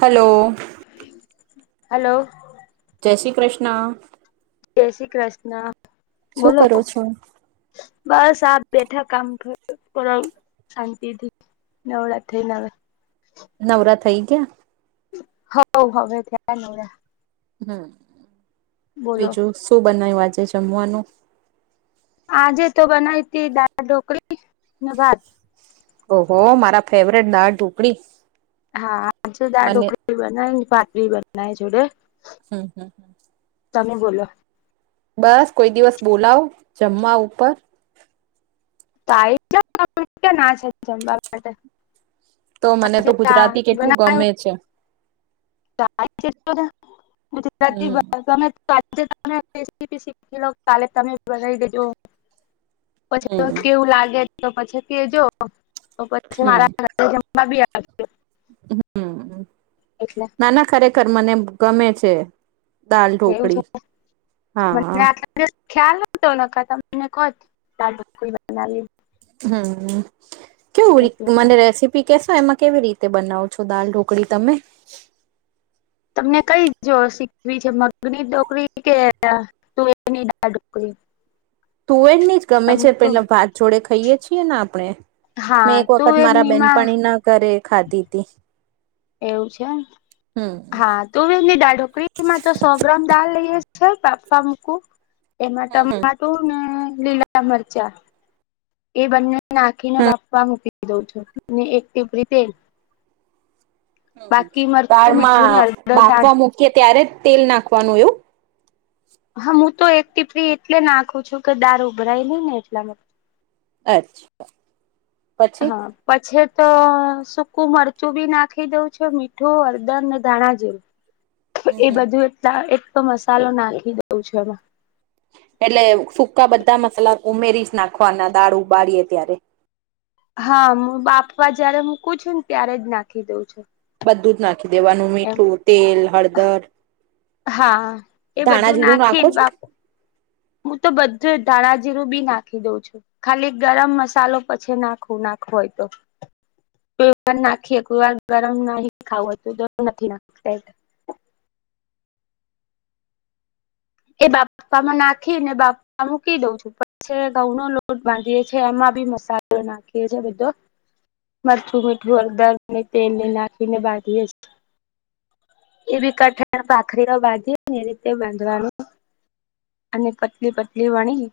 Hello. Hello. જય શ્રી કૃષ્ણ. જય શ્રી કૃષ્ણ. શું બોલો કરો છો. બસ આપ બેઠા કામ શાંતિથી. નાવરાત્રી ના નવરા થઈ ગયા? હ હવે થયા નવરા હમ બોલો બીજું શું બનાય્યું આજે જમવાનું? આજે તો બનાવી તી દાળ ઢોકળને ભાત. ઓહ મારા ફેવરેટ દાળ ઢુકડી હા દાળ ઢોકળી બનાય પાટરી બનાય જોડે. હમ, હમ. તમે બોલો. બસ કોઈ દિવસ બોલાવ જમવા ઉપર. આય જાઓ પણ કયા ના છે તમને. તો મને તો ગુજરાતી કેટલું ગમે [unintelligible] છે [unintelligible] આજે તમે હમ કાલે તમે [unintelligible] બનાવી દેજો હમ પછી કેવું લાગે તો પછી કે જો તો પછી હમ મારા [unintelligible] હમ એટલે નાના ખરેખર મને ગમે છે. દાલ એવું છે ઢોકળી હા મને હા. આટલા ખ્યાલ નતો ન તમને કોત બનાવી. હમ કેવું એટલે મને રસી પી કેશો એમાં કેવી રીતે બનાવ છો દાલ ઢોકળી તમે. તમને કઈ જો શીખવી છે મગની ડોકરી કે તુવેરની દાળ ઢોકળી. તુવેર ની જ ગમે છે તમને તો પેલા વાત જોડે ખાઈએ છીએ ને આપણે. હા મેં એક વખત મારા તુવેરનીમાં બેનપણીના ઘરે ખાધી હતી. એવું છે હા તું એ દાળ ઢોકરીમાં તો સો ગ્રામ દાળ લઈએ છે બાફવા મૂકું એમાં હમ હમ ટમાટું ને લીલા મરચાં. એ બંને નાખીને બાપવા મૂકી દઉં છો એક રીતે હમ મરચું મીઠું ને દાળમાં હળદર દાળ બાફવા મૂકીએ ત્યારે જ તેલ નાખવાનું એવું. હા હું તો એક ટી ફ્રી એટલે નાખું છું કે દાર ઉભરાય નઈ ને એટલા માટે. અચ્છા. પછી હા. પછી તો સૂકું મરચું બી નાખી દઉ છું મીઠું, હળદરને ધાણા જેરૂ. હમ એ હમ બધું એલા એક તો મસાલો નાખી દઉં છે એમાં. એટલે સુકા બધા મસાલા ઉમેરી નાખવાના દાળ ઉબાડીએ ત્યારે. હા હું બાપવા જયારે મૂકું છું ને ત્યારે જ નાખી દઉં છું. બધું જ નાખી દેવાનું એમ મીઠું, તેલ, હળદર. હા એ ધાણા બધું જીરું નાખો નાખેને છો બાપ હું તો બધું ધાણાજીરું બી નાખી દઉં છું. ખાલી ગરમ મસાલો પછી નાખવું નાખવુ હોય તો. કો વાર નાખીએ કોઈ વાર ગરમ ન ખાવું ત નથ નાખ. એ બાફવામાં નાખી ને બાપા મૂકી દઉં છું. પછ ઘઉં નો લોટ બાંધીએ છી એમાં બી મસાલો નાખીએ છીએ બધો. મરચું, મીઠું, હદરને તેલને નાખી ને બાંધીએ. એબી કઠણ ભખરીના બાંધી એ રીતે બાંધવાનું. અને પતલી પતલી વણીન